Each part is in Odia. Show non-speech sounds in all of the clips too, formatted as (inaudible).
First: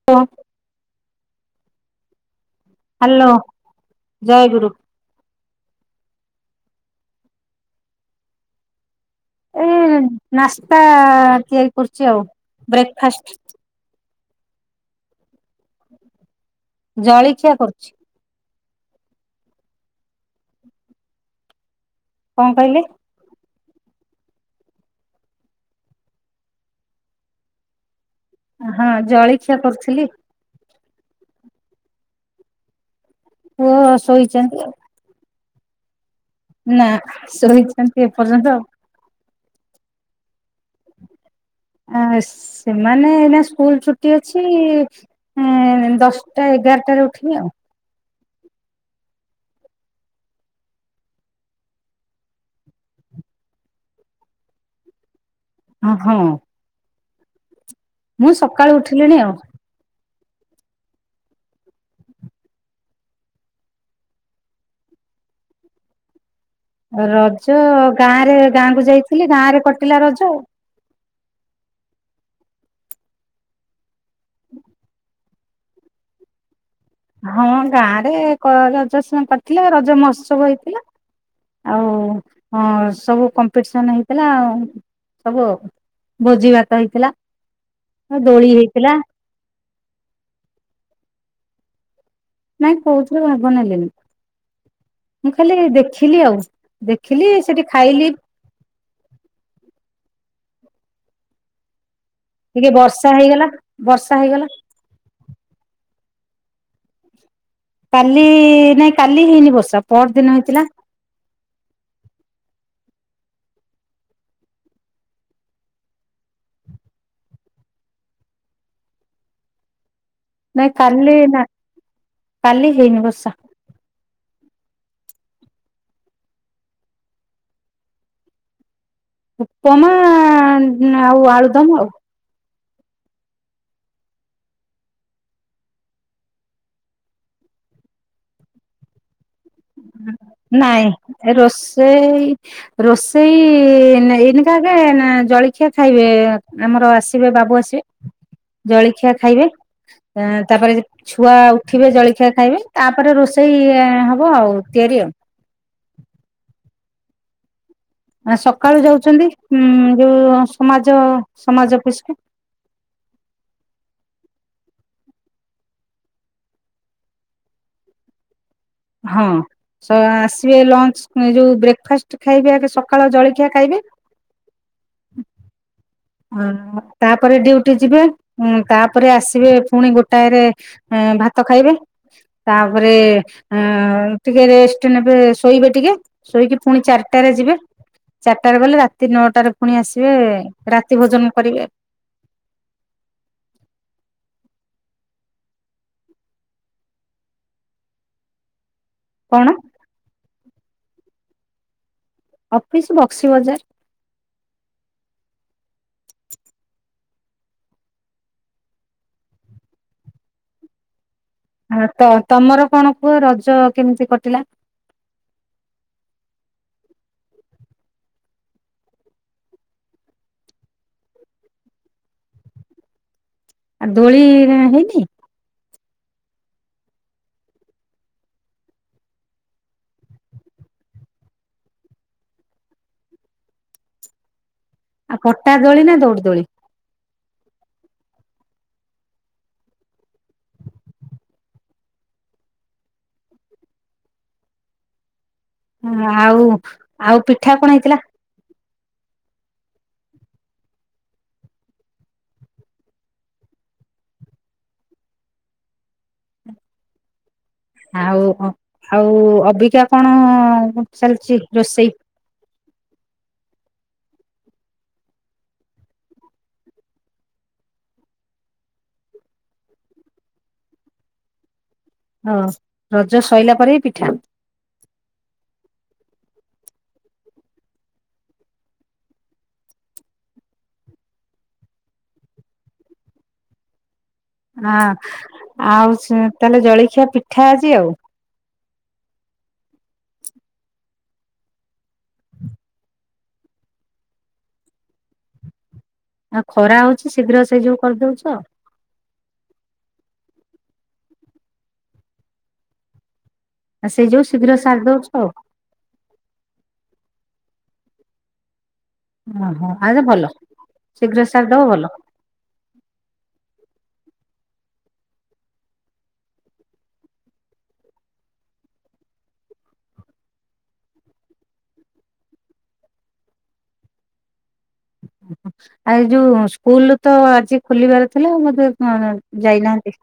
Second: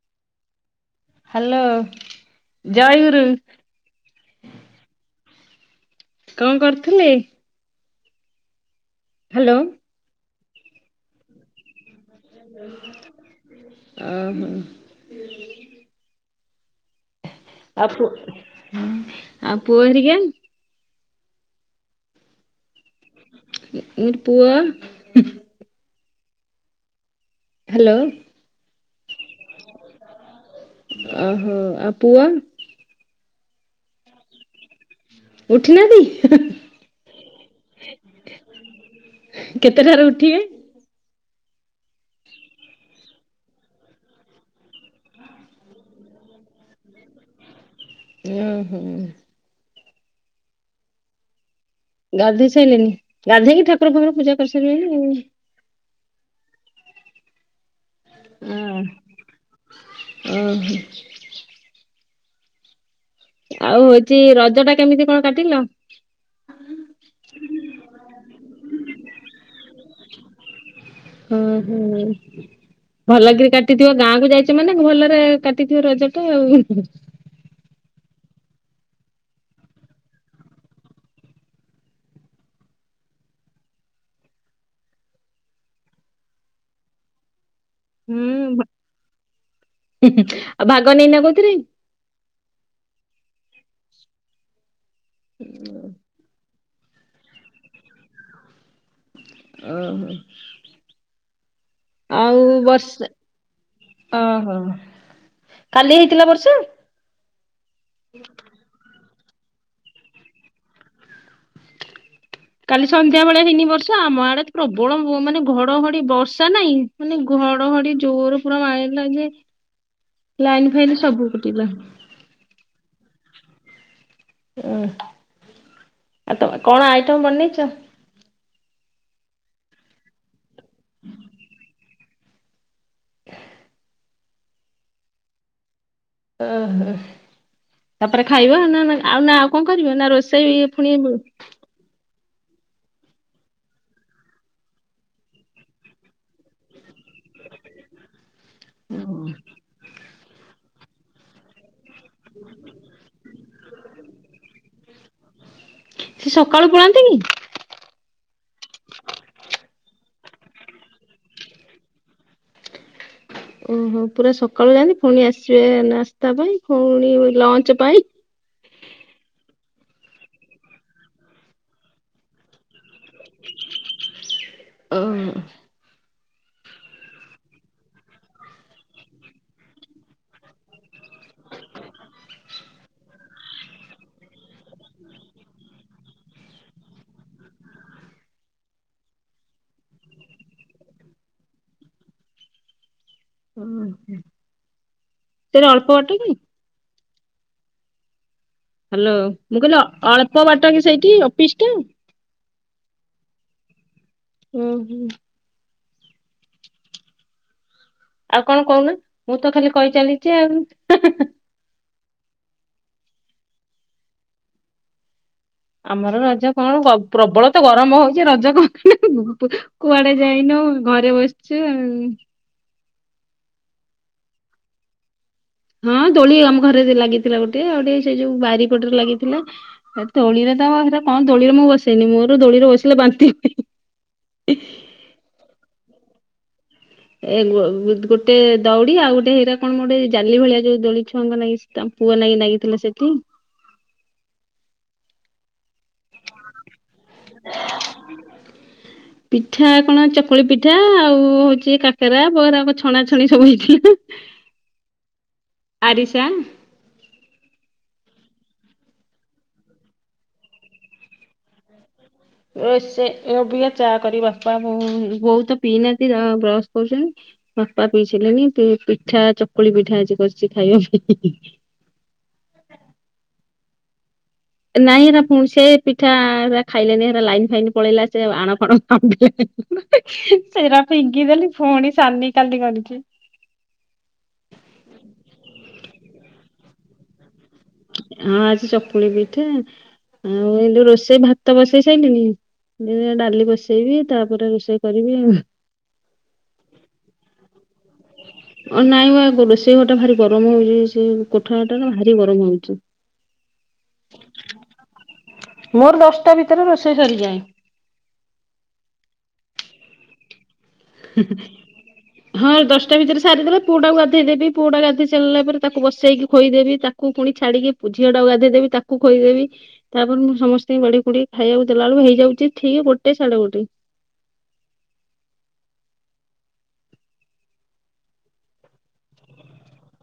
(unintelligible) ହ୍ୟାଲୋ ଜାୟଗୁରୁ। ହ୍ୟାଲୋ ଜୟଗୁରୁ। କଣ, କରୁଥିଲେ। ହ୍ୟାଲୋ ଏଇ ନାସ୍ତା--ତିଆରି କରୁଛି ଆଉ। ବ୍ରେକଫାଷ୍ଟ ଆ ହା। ଜଳିଖିଆ। ଆଉ ପୁ ହୁଁ ଆଉ ପୁଅ ହେରିକା? କଣ କହିଲେ? ମୁ-ମୁ-ପୁଅ? ହ୍ୟାଲୋ। ହଁ ଜଳଖିଆ କରୁଥିଲି। ଓହୋ ଆ ପୁଅ? ପୁଅ ଶୋଇଚନ୍ତି। ଉଠିନାହାନ୍ତି? ହେ ହେ ନା ଶୋଇଚନ୍ତି ଏପର୍ଯ୍ୟନ୍ତ। କେତେ ଥର ଉଠିବେ? ଆ ସେମାନେ ଏନା ସ୍କୁଲ ଛୁଟି ଅଛି ଏଁ ଦଶଟା ଏଗାରଟାରେ ଉଠିବେ ଆଉ। ଉଁ ହୁଁ। ଗାଧେଇ ସାରିଲେଣି ଗାଧେଇକି ଠାକୁର ଫାକୁର ପୂଜା କରିସାରିବେନି ଆଉ। ଓ ହୋ। ମୁଁ ସକାଳୁ ଉଠିଲିଣି ଆଉ। ଉଁ ହୁଁ। ଆଉ ଏଠି ରଜ ଟା କେମିତି କଣ କାଟିଲ? ରଜ ଗାଁ ରେ ଗାଁ କୁ ଯାଇଥିଲି ଗାଁରେ କଟିଲା ରଜ। ହୁଁ ହୁଁ ଭଲକରି କାଟିଥିବ ଗାଁକୁ ଯାଇଚ ମାନେ ଭଲରେ କାଟିଥିବ ରଜ ଟା ଆଉ ହୁଁ ହୁଁ। ହଁ ଗାଁ ରେ କ ରଜ ସମ କରିଥିଲେ ରଜ ମହୋତ୍ସବ ହେଇଥିଲା। ଆଉ ହଁ ସବୁ କମ୍ପିଟିସନ୍ ହେଇଥିଲା ଆଉ ସବୁ ଆଉ। ଭୋଜି ଭାତ ହେଇଥିଲା ଅ ଦୋଳି ହେଇଥିଲା। ହୁଁ ହୁଁ ଆଉ ଭାଗ ନେଇନ କୋଉଥିରେ? ନାଇଁ କୋଉଥିରେ ଭାଗ ନେଲିନି ମୁଁ ଖାଲି ଦେଖିଲି ଆଉ। ଦେଖିଲି ସେଠି ଖାଇଲି। ଉଁ ହୁଁ। ଆଉ ଟିକେ ବର୍ଷା ହେଇଗଲା ବର୍ଷା ହେଇଗଲା ଓହୋ କାଲି ହେଇଥିଲା ବର୍ଷା? କାଲି ନାଇଁ କାଲି ହେଇନି ବର୍ଷା ପଅର ଦିନ ହେଇଥିଲା। କାଲି ସନ୍ଧ୍ୟା ବେଳେ ହେଇନି ବର୍ଷା ଆମ ଆଡେ ପ୍ରବଳ ମାନେ ଘଡଘଡି ବର୍ଷା ନାହିଁ ମାନେ ଘଡଘଡି ଜୋର ପୁରା ମାାରଥିଲା ଯେ ଲାଇନ୍ ନାଇଁ ଫାଇନ କାଲି ସବୁ ନା କାଟି ଗଲା। କାଲି ହେଇନି ବର୍ଷା। ଉଁହୁଁ ଆଉ ତମେ କଣ ଆଇଟମ ବନେଇଚ? ଉପମା ଆଉ ଆଳୁଦମ ଆଉ। (inaudible) ଓହୋ ତାପରେ ଖାଇବା ନା ନା ଆଉ ନା ଆଉ କଣ କରିବା ନା ରୋଷେଇ ଫୁଣି ସେଇ ରୋଷେଇ ଏଇନିକା ଆଗେ ନା ଜଳଖିଆ ଖାଇବେ ଆମର ଆସିବେ ବାବୁ ଆସିବେ। ଜଳିଖିଆ ଖାଇବେ ତାପରେ ଛୁଆ ଉଠିବେ ଜଳଖିଆ ଖାଇବେ ତାପରେ ରୋଷେଇ ହବ ଆଉ ତିଆରି ଆଉ। ସେ ସକାଳୁ ପଳାନ୍ତି କି? ସକାଳୁ ଯାଉଚନ୍ତି ଉଁ ଯୋଉ ସମାଜ ସମାଜ ଅଫିସକୁ। ଓହୋ ପୁରା ସକାଳୁ ଯାଆନ୍ତି ପୁଣି ଆସିବେ ନାସ୍ତା ପାଇଁ ପୁଣି ଲଞ୍ଚ ପାଇଁ ହଁ ସ ଆସିବେ ଲଞ୍ଚ ଯଉ ବ୍ରେକ୍ଫାଷ୍ଟ ଖାଇବେ ଆଗେ ସକାଳ ଜଳଖିଆ ଖାଇବେ ଓ (inaudible) ହ ତାପରେ ଡ୍ୟୁଟି ଯିବେ ତାପରେ ଆସିବେ ପୁଣି ଗୋଟାଏରେ ଅଁ ଭାତ ଖାଇବେ ତାପରେ ଟିକେ ରେଷ୍ଟ ନେବେ ଶୋଇବେ ଟିକେ ଶୋଇକି ପୁଣି ଚାରିଟାରେ ଯିବେ ଚାରିଟାରେ ଗଲେ ରାତି ନଅଟାରେ ଫୁଣି ଆସିବେ ରାତି ଭୋଜନ କରିବେ। ଓହୋ ସେରା ଅଳ୍ପ ବାଟକି? ହାଲୋ କଣ ମୁଁ କହିଲି ଅ ଅଳ୍ପ ବାଟକି ସେଇଠି ଅଫିସଟା? ଅଫିସ୍ ବକ୍ସି ବଜାର। ହୁଁ ହୁଁ। ଆଉ କଣ କହୁନ ମୁଁତ ଖାଲି କହି ଚାଲିଚି ଆଉ? ହଁ ତ ତମର କଣ କୁହ ରଜ କେମିତି କଟିଲା? ଆମର ରଜ କଣ ପ୍ର ପ୍ରବଳତ ଗରମ ହଉଚି ରଜ କଁ କୁଆଡ଼େ ଯାଇନୁ ଘରେ ବସିଚୁ ଆଉ। ଆଁ ଦୋଳି ହେହେଇନି? ହଁ ଦୋଳି ଆମ ଘରେ ଲାଗିଥିଲା ଗୋଟେ ଆଉ ଗୋଟେ ସେ ଯୋଉ ବାରିପଟରେ ଲାଗିଥିଲା। ହେ ଦୋଳିରେତ ହେରା କଁ ଦୋଳିରେ ମୁଁ ବସେଇନି ମୋର ଦୋଳିରେ ବସିଲେ ବାନ୍ତି ହୁଏ (inaudible) ଆଁ ପଟା ଦୋଳିନା ଦୌଡ଼ି ଦୋଳି? ଏ ଗୋ ଗୋଟେ ଦଉଡି଼ ଆଉ ଗୋଟେ ହେରା କଣ ମୋଟେ ଜାଲି ଭଳିଆ ଯୋଉ ଦୋଳିଛୁଆଙ୍କ ନାଗି ତାଙ୍କ ପୁଅ ନାଗି ନାଗିଥିଲା ସେଠି ଆଉ ଆଉ ପିଠା କଣ ହେଇଥିଲା? ପିଠା କଣ ଚକୁଳି ପିଠା ଆଉ ହଉଚି କାକେରା ବରାକୁ ଛଣା ଛଣି ସବୁ ହେଇଥିଲା। (inaudible) ଆରିଶା ଆଉ ଆଉ ଅବିକା କଣ ଚାଲିଚି ରୋଷେଇ? ଏ ସେ ଏବିକା ଚା କରିବି ବାପା ବୋ ବୋଉତ ପିଇନାହାନ୍ତି ବ୍ରଶ କରୁଚନ୍ତି। ବାପା ପିଇସାରିଲେଣିି ପି ପିଠା ଚକୁଳି ପିଠା ଆଜି କରିଚି ଖାଇବା ପାଇଁ। ହଁ ରଜ ସଇଲା ପରେବି ପିଠା? ନାଇଁ ହେରା ପୁଣି ସେ ପିଠା ହେରା ଖାଇଲେନି ହେରା ଲାଇନ୍ ଫାଇନ୍ ପଳେଇଲା ସେ ଆଣ ଫାଣ (unintelligible) ସେରା ଫିଙ୍ଗିଦେଲି ପୁଣି ସାନି କାଲି କରିଚି। ହଁ ଆଉ ତାହେଲେ ଜଳଖିଆ ପିଠା ଆଜି ଆଉ? ହଁ ଆଜି ଚକୁଳି ପିଠା ଆଉ ଏଇଠି ରୋଷେଇ ଭାତ ବସେଇ ସାଇଲିଣି ଯେ ଡାଲି ବସେଇବି ତାପରେ ରୋଷେଇ କରିବି ଆଉ। ଆଉ ଖରା ହଉଚି ଶୀଘ୍ର ସେଇ ଯୋଉ କରିଦଉଚ? ନାଇଁ ବା ରୋଷେଇ ଘରଟା ଭାରି ଗରମ ହଉଚି ସେ କୋଠ ଘରଟାନା ଭାରି ଗରମ ହଉଚି। ଆଉ ସେଇ ଯୋଉ ଶୀଘ୍ର ସାରି ଦଉଛ ଆଉ? ମୋର ଦଶଟା ଭିତରେ ରୋଷେଇ ସରିଯାଏ। ଓହୋ ହାଏରେ ଭଲ ଶୀଘ୍ର ସାରିଦବ ଭଲ। ହଁ ଦଶଟା ଭିତରେ ସାରିଦେବି ପୁଅଟାକୁ ଗାଧେଇ ଦେବି ପୁଅଟା ଗାଧୋଇ ସାରିଲା ପରେ ତାକୁ ବସେଇକି ଖୋଇଦବି ତା ତାକୁ ପୁଣି ଛାଡ଼ିକି ଝିଅଟାକୁ ଗାଧେଇ ଦେବି ତାକୁ ଖୋଇଦେବି। ତାପରେ ମୁଁ ସମସ୍ତଙ୍କୁ ବାଢ଼ିକୁଢ଼ିକି ଖାଇବାକୁ ଦେଲା ବେଳକୁ ହେଇଯାଉଚି ଠିକ୍ ଗୋଟେ ସାଢେ ଗୋଟେ। ଓହୋ ଆଉ ଏଯୋଉ ସ୍କୁଲତ ଆଜି ଖୋଲିବାର ଥିଲା ବୋଧ ଯାଇନାହାନ୍ତି?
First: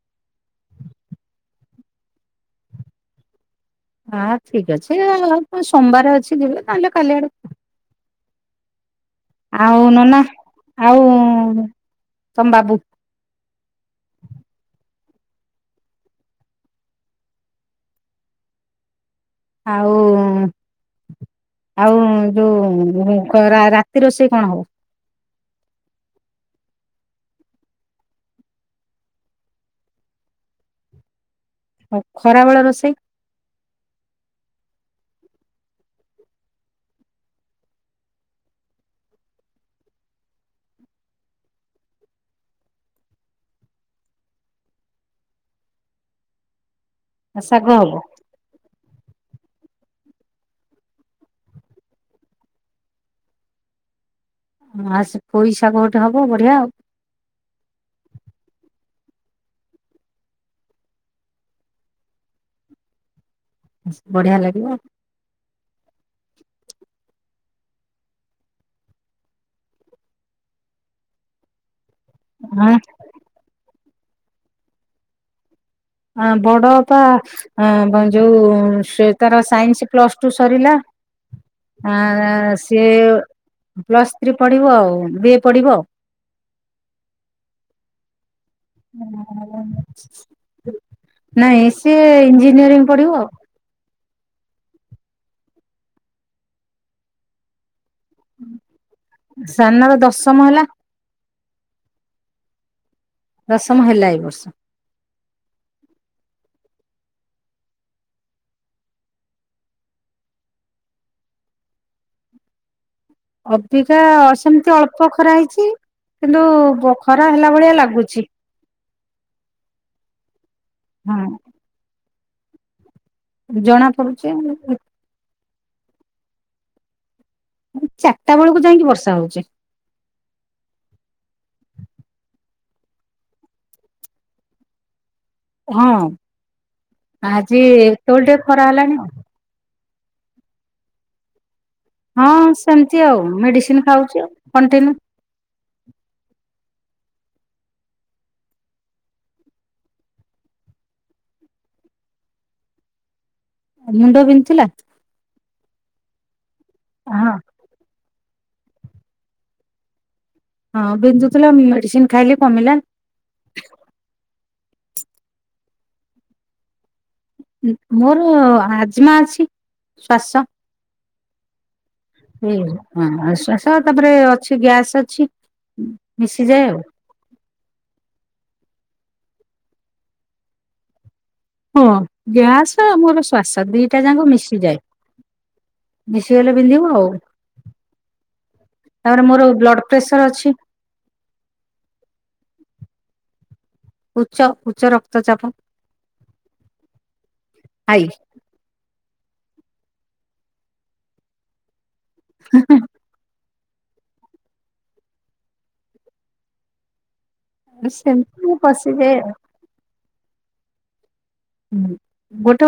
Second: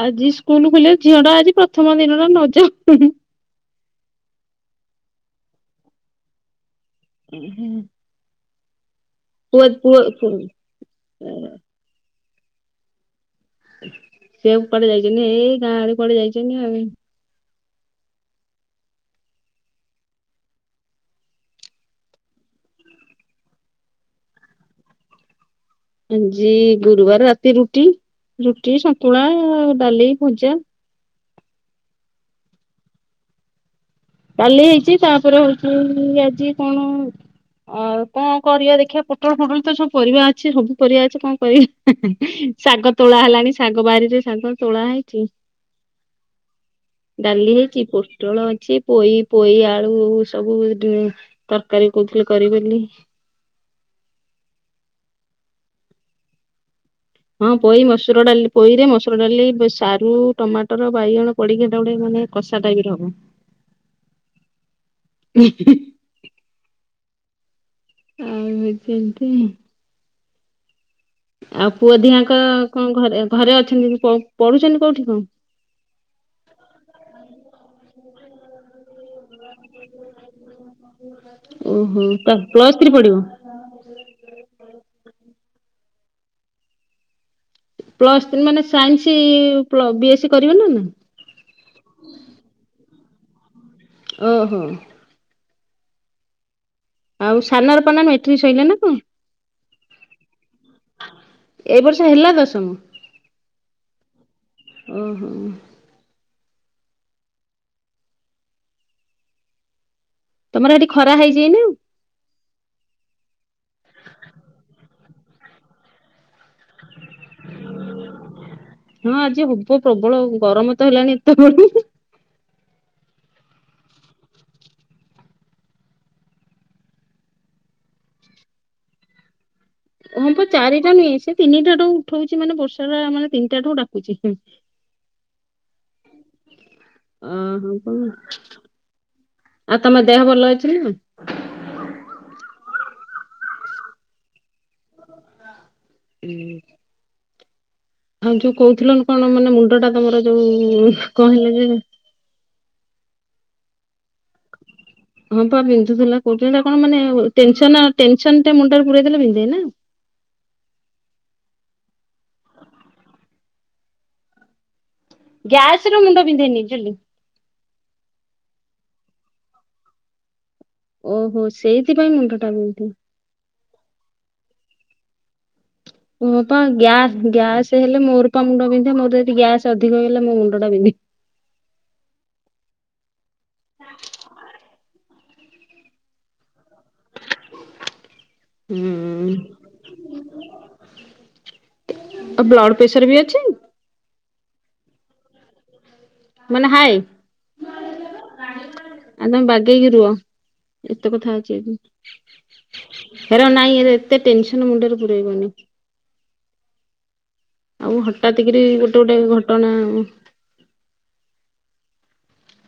ଆଜି ସ୍କୁଲ୍ ଖୋଲିବା ଝିଅଟା ଆଜି ପ୍ରଥମ ଦିନଟା ନଯାଉ। ହଁ ଠିକ୍ ଅଛି ସୋମବାର ଅଛି ଯିବେ ନହେଲେ କାଲି ଆଡ଼କୁ ହୁଁ ପୁଅ ଆଉ ପୁଅ ନନା ଆଉ ତମ ବାବୁ ସିଏକୁ କୁଆଡ଼େ ଯାଇଚନ୍ତି ଏଇ ଗାଁ ଆଡ଼େ କୁଆଡ଼େ ଯାଇଚନ୍ତି ଆଉ। ଆଉ ଆଉ ଯୋଉ କରା ରାତି ରୋଷେଇ କଣ ହବ? ଆଜି ଗୁରୁବାର ରାତି ରୁଟି ରୁଟି ଶନ୍ତୁଳା ଡାଲି ଭଜା ଆଉ ଖରାବେଳ ରୋଷେଇ? କାଲି ହେଇଚି ତାପରେ ହଉଚି ଆଜି କଣ ଆଉ କଁ କରିବା ଦେଖିବା ପୋଟଳ ଫୋଟଳତ ସବୁ ପରିବା ଅଛି ସବୁ ପରିବା ଅଛି କଁ କରି ଶାଗ ତୋଳା ହେଲାଣି ଶାଗ ବାରିରେ ଶାଗ ତୋଳା ହେଇଚି (inaudible) ଡାଲି ଶାଗ ହେଇଚି ହବ। ପୋଟଳ ଅଛି ପୋଇ ପୋଇ ଆଳୁ ସବୁ ତରକାରୀ କହୁଥିଲେ କରିମି ବୋଲି। ହଁ ସେ ପୋଇ ଶାଗ ଗୋଟେ ହବ ବଢିଆ ଆଉ। ହଁ ପୋଇ ମସୁର ଡାଲି ପୋଇରେ ମସୁର ଡାଲି ସାରୁ ଟମାଟର ବାଇଗଣ ପଡ଼ିକି ହେଟାଗୋଟେ ମାନେ କଷା ଟାଇପର ହବ। ବଢ଼ିଆ ଲାଗିବ। (unintelligible) ଆଉ ହଉଚି ଏମିତି। ଆଉ ପୁଅ ଦିଆଙ୍କ ହଁ କଁ ଘରେ ଘରେ ଅଛନ୍ତି ପଢୁ ପଢୁଚନ୍ତି କୋଉଠି କଁ? ଆ ବଡ଼ପା ଆଁ ଯୋଉ ସେ ତାର ସାଇନ୍ସ ପ୍ଲସ୍ ଟୁ ସରିଲା ଆ ଓହୋ। ପ୍ଲସ୍ ସିଏ ଥ୍ରୀ ପଢିବ ପ୍ଲସ୍ ଥ୍ରୀ ପଢିବ ଆଉ ବି ଏ ପଢିବ ଆଉ। ପ୍ଲସ୍ ମାନେ ସାଇନ୍ସ ପ୍ଲ ବି ଏସ୍ ସ କରିବେନା ନା? ନାଇଁ ସିଏ ଇଞଜିନିୟରିଂ ପଢିବ। ଓହୋ। ଆଉ ସାନରପା ଏଇନା ମେଟ୍ରିକ୍ ଶୋଇିଲାନା କଁ? ସାନର ଦଶମ ହେଲା ଏଇ ବର୍ଷ ହେଲା ଦଶମ। ଦଶମ ହେଲା ଏଇ ବର୍ଷ। ଓହୋ। ତମର ହେଟି ଖରା ହେଇଚି ଏଇନା? ଅବିକା ସେମିତି ଅଳ୍ପ ଖରା ହେଇଚି କିନ୍ତୁ ଖରା ହେଲା ଭଳିଆ ଲାଗୁଚି। ହଁ ଆଜି ହବ ପ୍ରବଳ ଗରମତ ହେଲାଣି ହଁ ଏତେ ବେଳୁ। ଜଣାପଡ଼ୁଚି (unintelligible) ଚାରିଟା ବେଳକୁ ଯାଇକି ବର୍ଷା ହଉଚି। ହଁପା ଚାରିଟା ନୁହେଁ ସେ ତିନିଟା ଠୁ ଉଠଉଚି ମାନେ ବର୍ଷାଟା ମାନେ ତିନିଟାଠୁ ଡାକୁଚି। ହଁ ଆଜି ଓହୋ କଣ ଏତୋଳୁ ଟିକେ ଖରା ହେଲାଣି ଆଉ। ଆଉ ତମ ଦେହ ଭଲ ଅଛିନା? ହଁ ସେମିତି ଆଉ ମେଡ଼ିସିନ୍ ଖାଉଚି ଆଉ କଣ୍ଟିନ୍ୟୁ। ହୁଁ। ଆଉ ଯୋଉ କହୁଥିଲ କଣ ମାନେ ମୁଣ୍ଡଟା ତମର ଯୋଉ କହିଲେ ଯେ ମୁଣ୍ଡ ବିନ୍ଧୁଥିଲା? ହଁପା ବିନ୍ଧୁଥିଲା କହୁଥିଲ କଣ ମାନେ ହଁ ଟେନସନ୍ ଟେନସନଟେ ମୁଣ୍ଡରେ ପୁରେଇଦେଲେ ବିନ୍ଧେନା? ହଁ ବିନ୍ଧୁଥିଲା ମେଡ଼ିସିନ୍ ଖାଇଲି କମିଲା। ଗ୍ୟାସରୁ ମୁଣ୍ଡ ବିିନ୍ଧେନି ଚୁଲି ମୋର ଆଜମା ଅଛି ଶ୍ଵାସ। ଓହୋ ସେଇଥିପାଇଁ ମୁଣ୍ଡ ଟା ହୁଁ ବିନ୍ଧେ। ହୁଁ ଶ୍ବାସ ତାପରେ ଅଛି ଗ୍ୟାସ୍ ଅଛି। ମୁପା ମିଶିଯାଏ ଆଉ। ଗ୍ୟା ଗ୍ୟାସ୍ ହେଲେ ମୋରପା ମୁଣ୍ଡ ବିନ୍ଧେ ମୋର ଯଦି ଗ୍ୟାସ୍ ଅଧିକ ହେଇଗଲା ମୋ ମୁଣ୍ଡଟା ବିନ୍ଧେ। ହଁ ଗ୍ୟାସ ଆମୋର ଶ୍ବାସ ଦିଟା ଯାକ ମିଶିଯାଏ ମିଶିଗଲେ ପିନ୍ଧିବ ଆଉ ହୁଁ ତାପରେ ମୋର ବ୍ଲଡ଼ ପ୍ରେସର ଅଛି। ଆଉ ବ୍ଲଡ଼ ପ୍ରେସରବି ଅଛି? ଉଚ୍ଚ ଉଚ୍ଚ ରକ୍ତଚାପ ମାନେ ହାଇ? ହାଇ ଆଉ ତମେ ବାଗେଇକି ରୁହ ଏତେ କଥା ଅଛି ଯଦି। (unintelligible) ହେରା ନାଇଁ ଏ ଏତେ ଟେନସନ୍ ମୁଣ୍ଡରେ ପୁରଇବନି। ଆଉ ସେମିତି ହଠାତ୍ ମୁଁ କରି ଗୋଟେ ପଶିଯାଏ ଗୋଟେ ଆଉ। ଘଟଣା ଆଉ ହୁଁ ଗୋଟେ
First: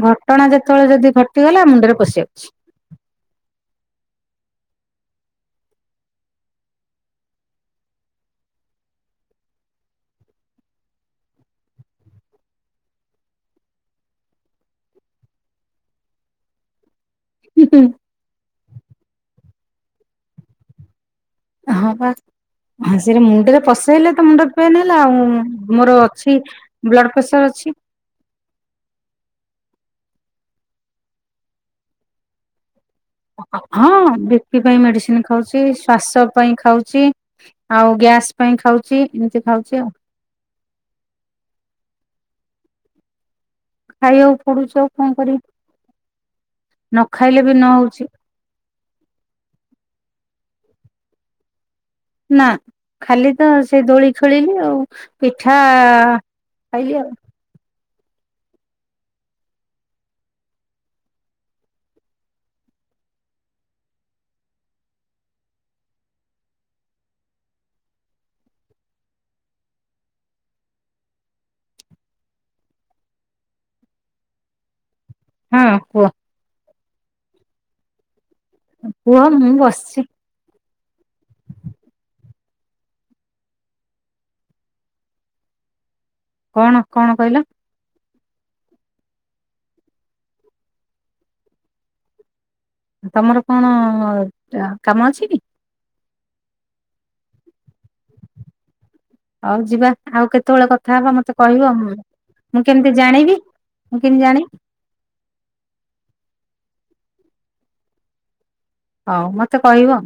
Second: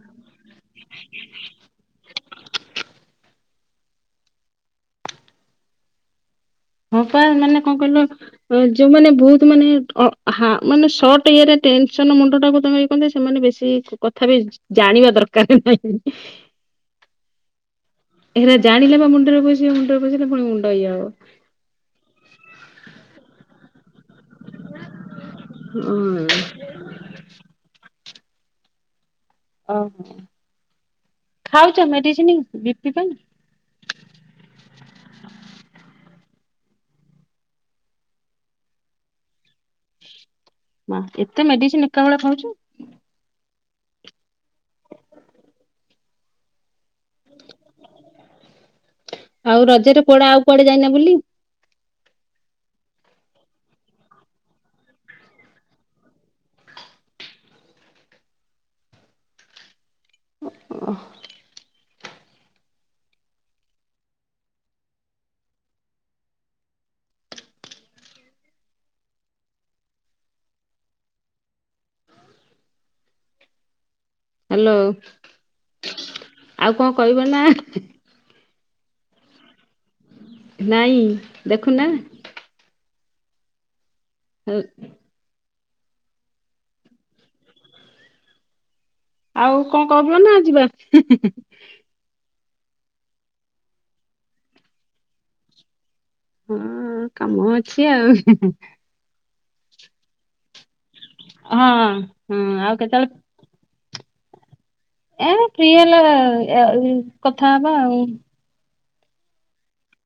ଗୋଟେ ଘଟଣା ଯେତେବେଳେ ଯଦି ଘଟିଗଲା ମୁଣ୍ଡରେ ପଶି ଯାଉଚି। ହଁପା ମାନେ କଁ କିଇଲ ଯୋଉମାନେ ବହୁତ୍ ମାନେ ଅ ହା ମାନେ ସଟଇରେ ଟେନସନ୍ ମୁଣ୍ଡଟାକୁ ତମେ କୁଅନ୍ତି ସେମାନେ ବେଶୀ କଥାବି ଜାଣିବା ଦରକାର ନାହିଁ। ହୁଁ ହୁଁ। ଏରା ଜାଣିଲେବା ମୁଣ୍ଡରେ ବସିବ ମୁଣ୍ଡରେ ବସିଲେ ପୁଣି ମୁଣ୍ଡ ଇଏ ହବ। ହଁପା ସେରା ମୁଣ୍ଡରେ ପସେଇଲେତ ମୁଣ୍ଡ ପେନ୍ ହେଲା ଆଉ ମୋର ହଁ। ଅଛି ବ୍ଲଡ଼ ପ୍ରେସର ଅଛି। ଓହୋ ଖାଉଚ ମେଡ଼ିସିନ୍ ବିପି ପାଇଁ? ହଁ ବିପି ପାଇଁ ମେଡ଼ିସିନ୍ ଖାଉଚି ଶ୍ୱାସ ପାଇଁ ଖାଉଚି। ଆଉ ଗ୍ୟାସ୍ ପାଇଁ ଖାଉଚି ଏମିତି ଖାଉଚି ଆଉ। ମା ଏତେ ମେଡ଼ିସିନ୍ ଏକାବେଳେ ଖାଉଚୁ? ଖାଇବାକୁ ପଡ଼ୁଚି ଆଉ କଁ କରିବୁ ନଖାଇଲେବି ନହଉଚି। ଆଉ ରଜରେ କୁଆଡ଼େ ଆଉ କୁଆଡ଼େ ଯାଇନା ବୁଲି? ନା ଖାଲିତ ସେଦୋଳି ଖେଳିଲି ଆଉ ପିଠା ଖାଇଲି ଆଉ। ଓ। ହାଲୋ। ହଁ କୁଅ? ଆଉ କଁ କଇଁବନା କୁଅ ମୁଁ ବସିଚି। ନାଇଁ ଦେଖୁନା? ହୋ କଣ କଣ କଇଁଲ? ଆଉ କଣ କରିବନା ଯିବା ହୁ ହୁ? ତମର କଣ କାମ ଅଛିକି? ହଁ କାମ ଅଛି ଆଉ। ହଉ ଯିବା ଆଉ କେତେବେଳେ କଥା ହବା ମତେ ହଁ କହିବ ହୁଁ ହଁ ମୁଁ ଆଉ କେମିତି କେତେବେଳେ ଜାଣିବି ମୁଁ କେମତି ଜାଣି ଏ ଫ୍ରିହେଲେ ଏ କଥା ହବା ଆଉ। ହଉ ମତେ କହିବ?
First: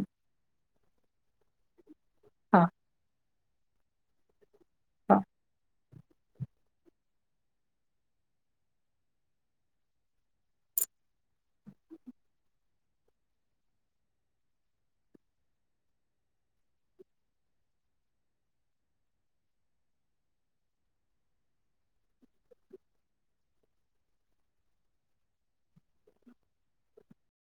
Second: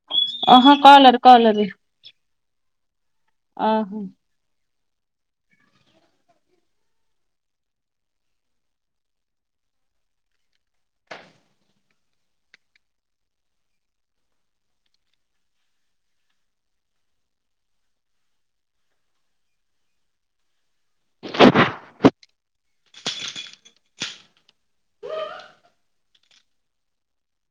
ଓହୋ କଲରେ କଲରେ? ହଁ। (unintelligible) (unintelligible)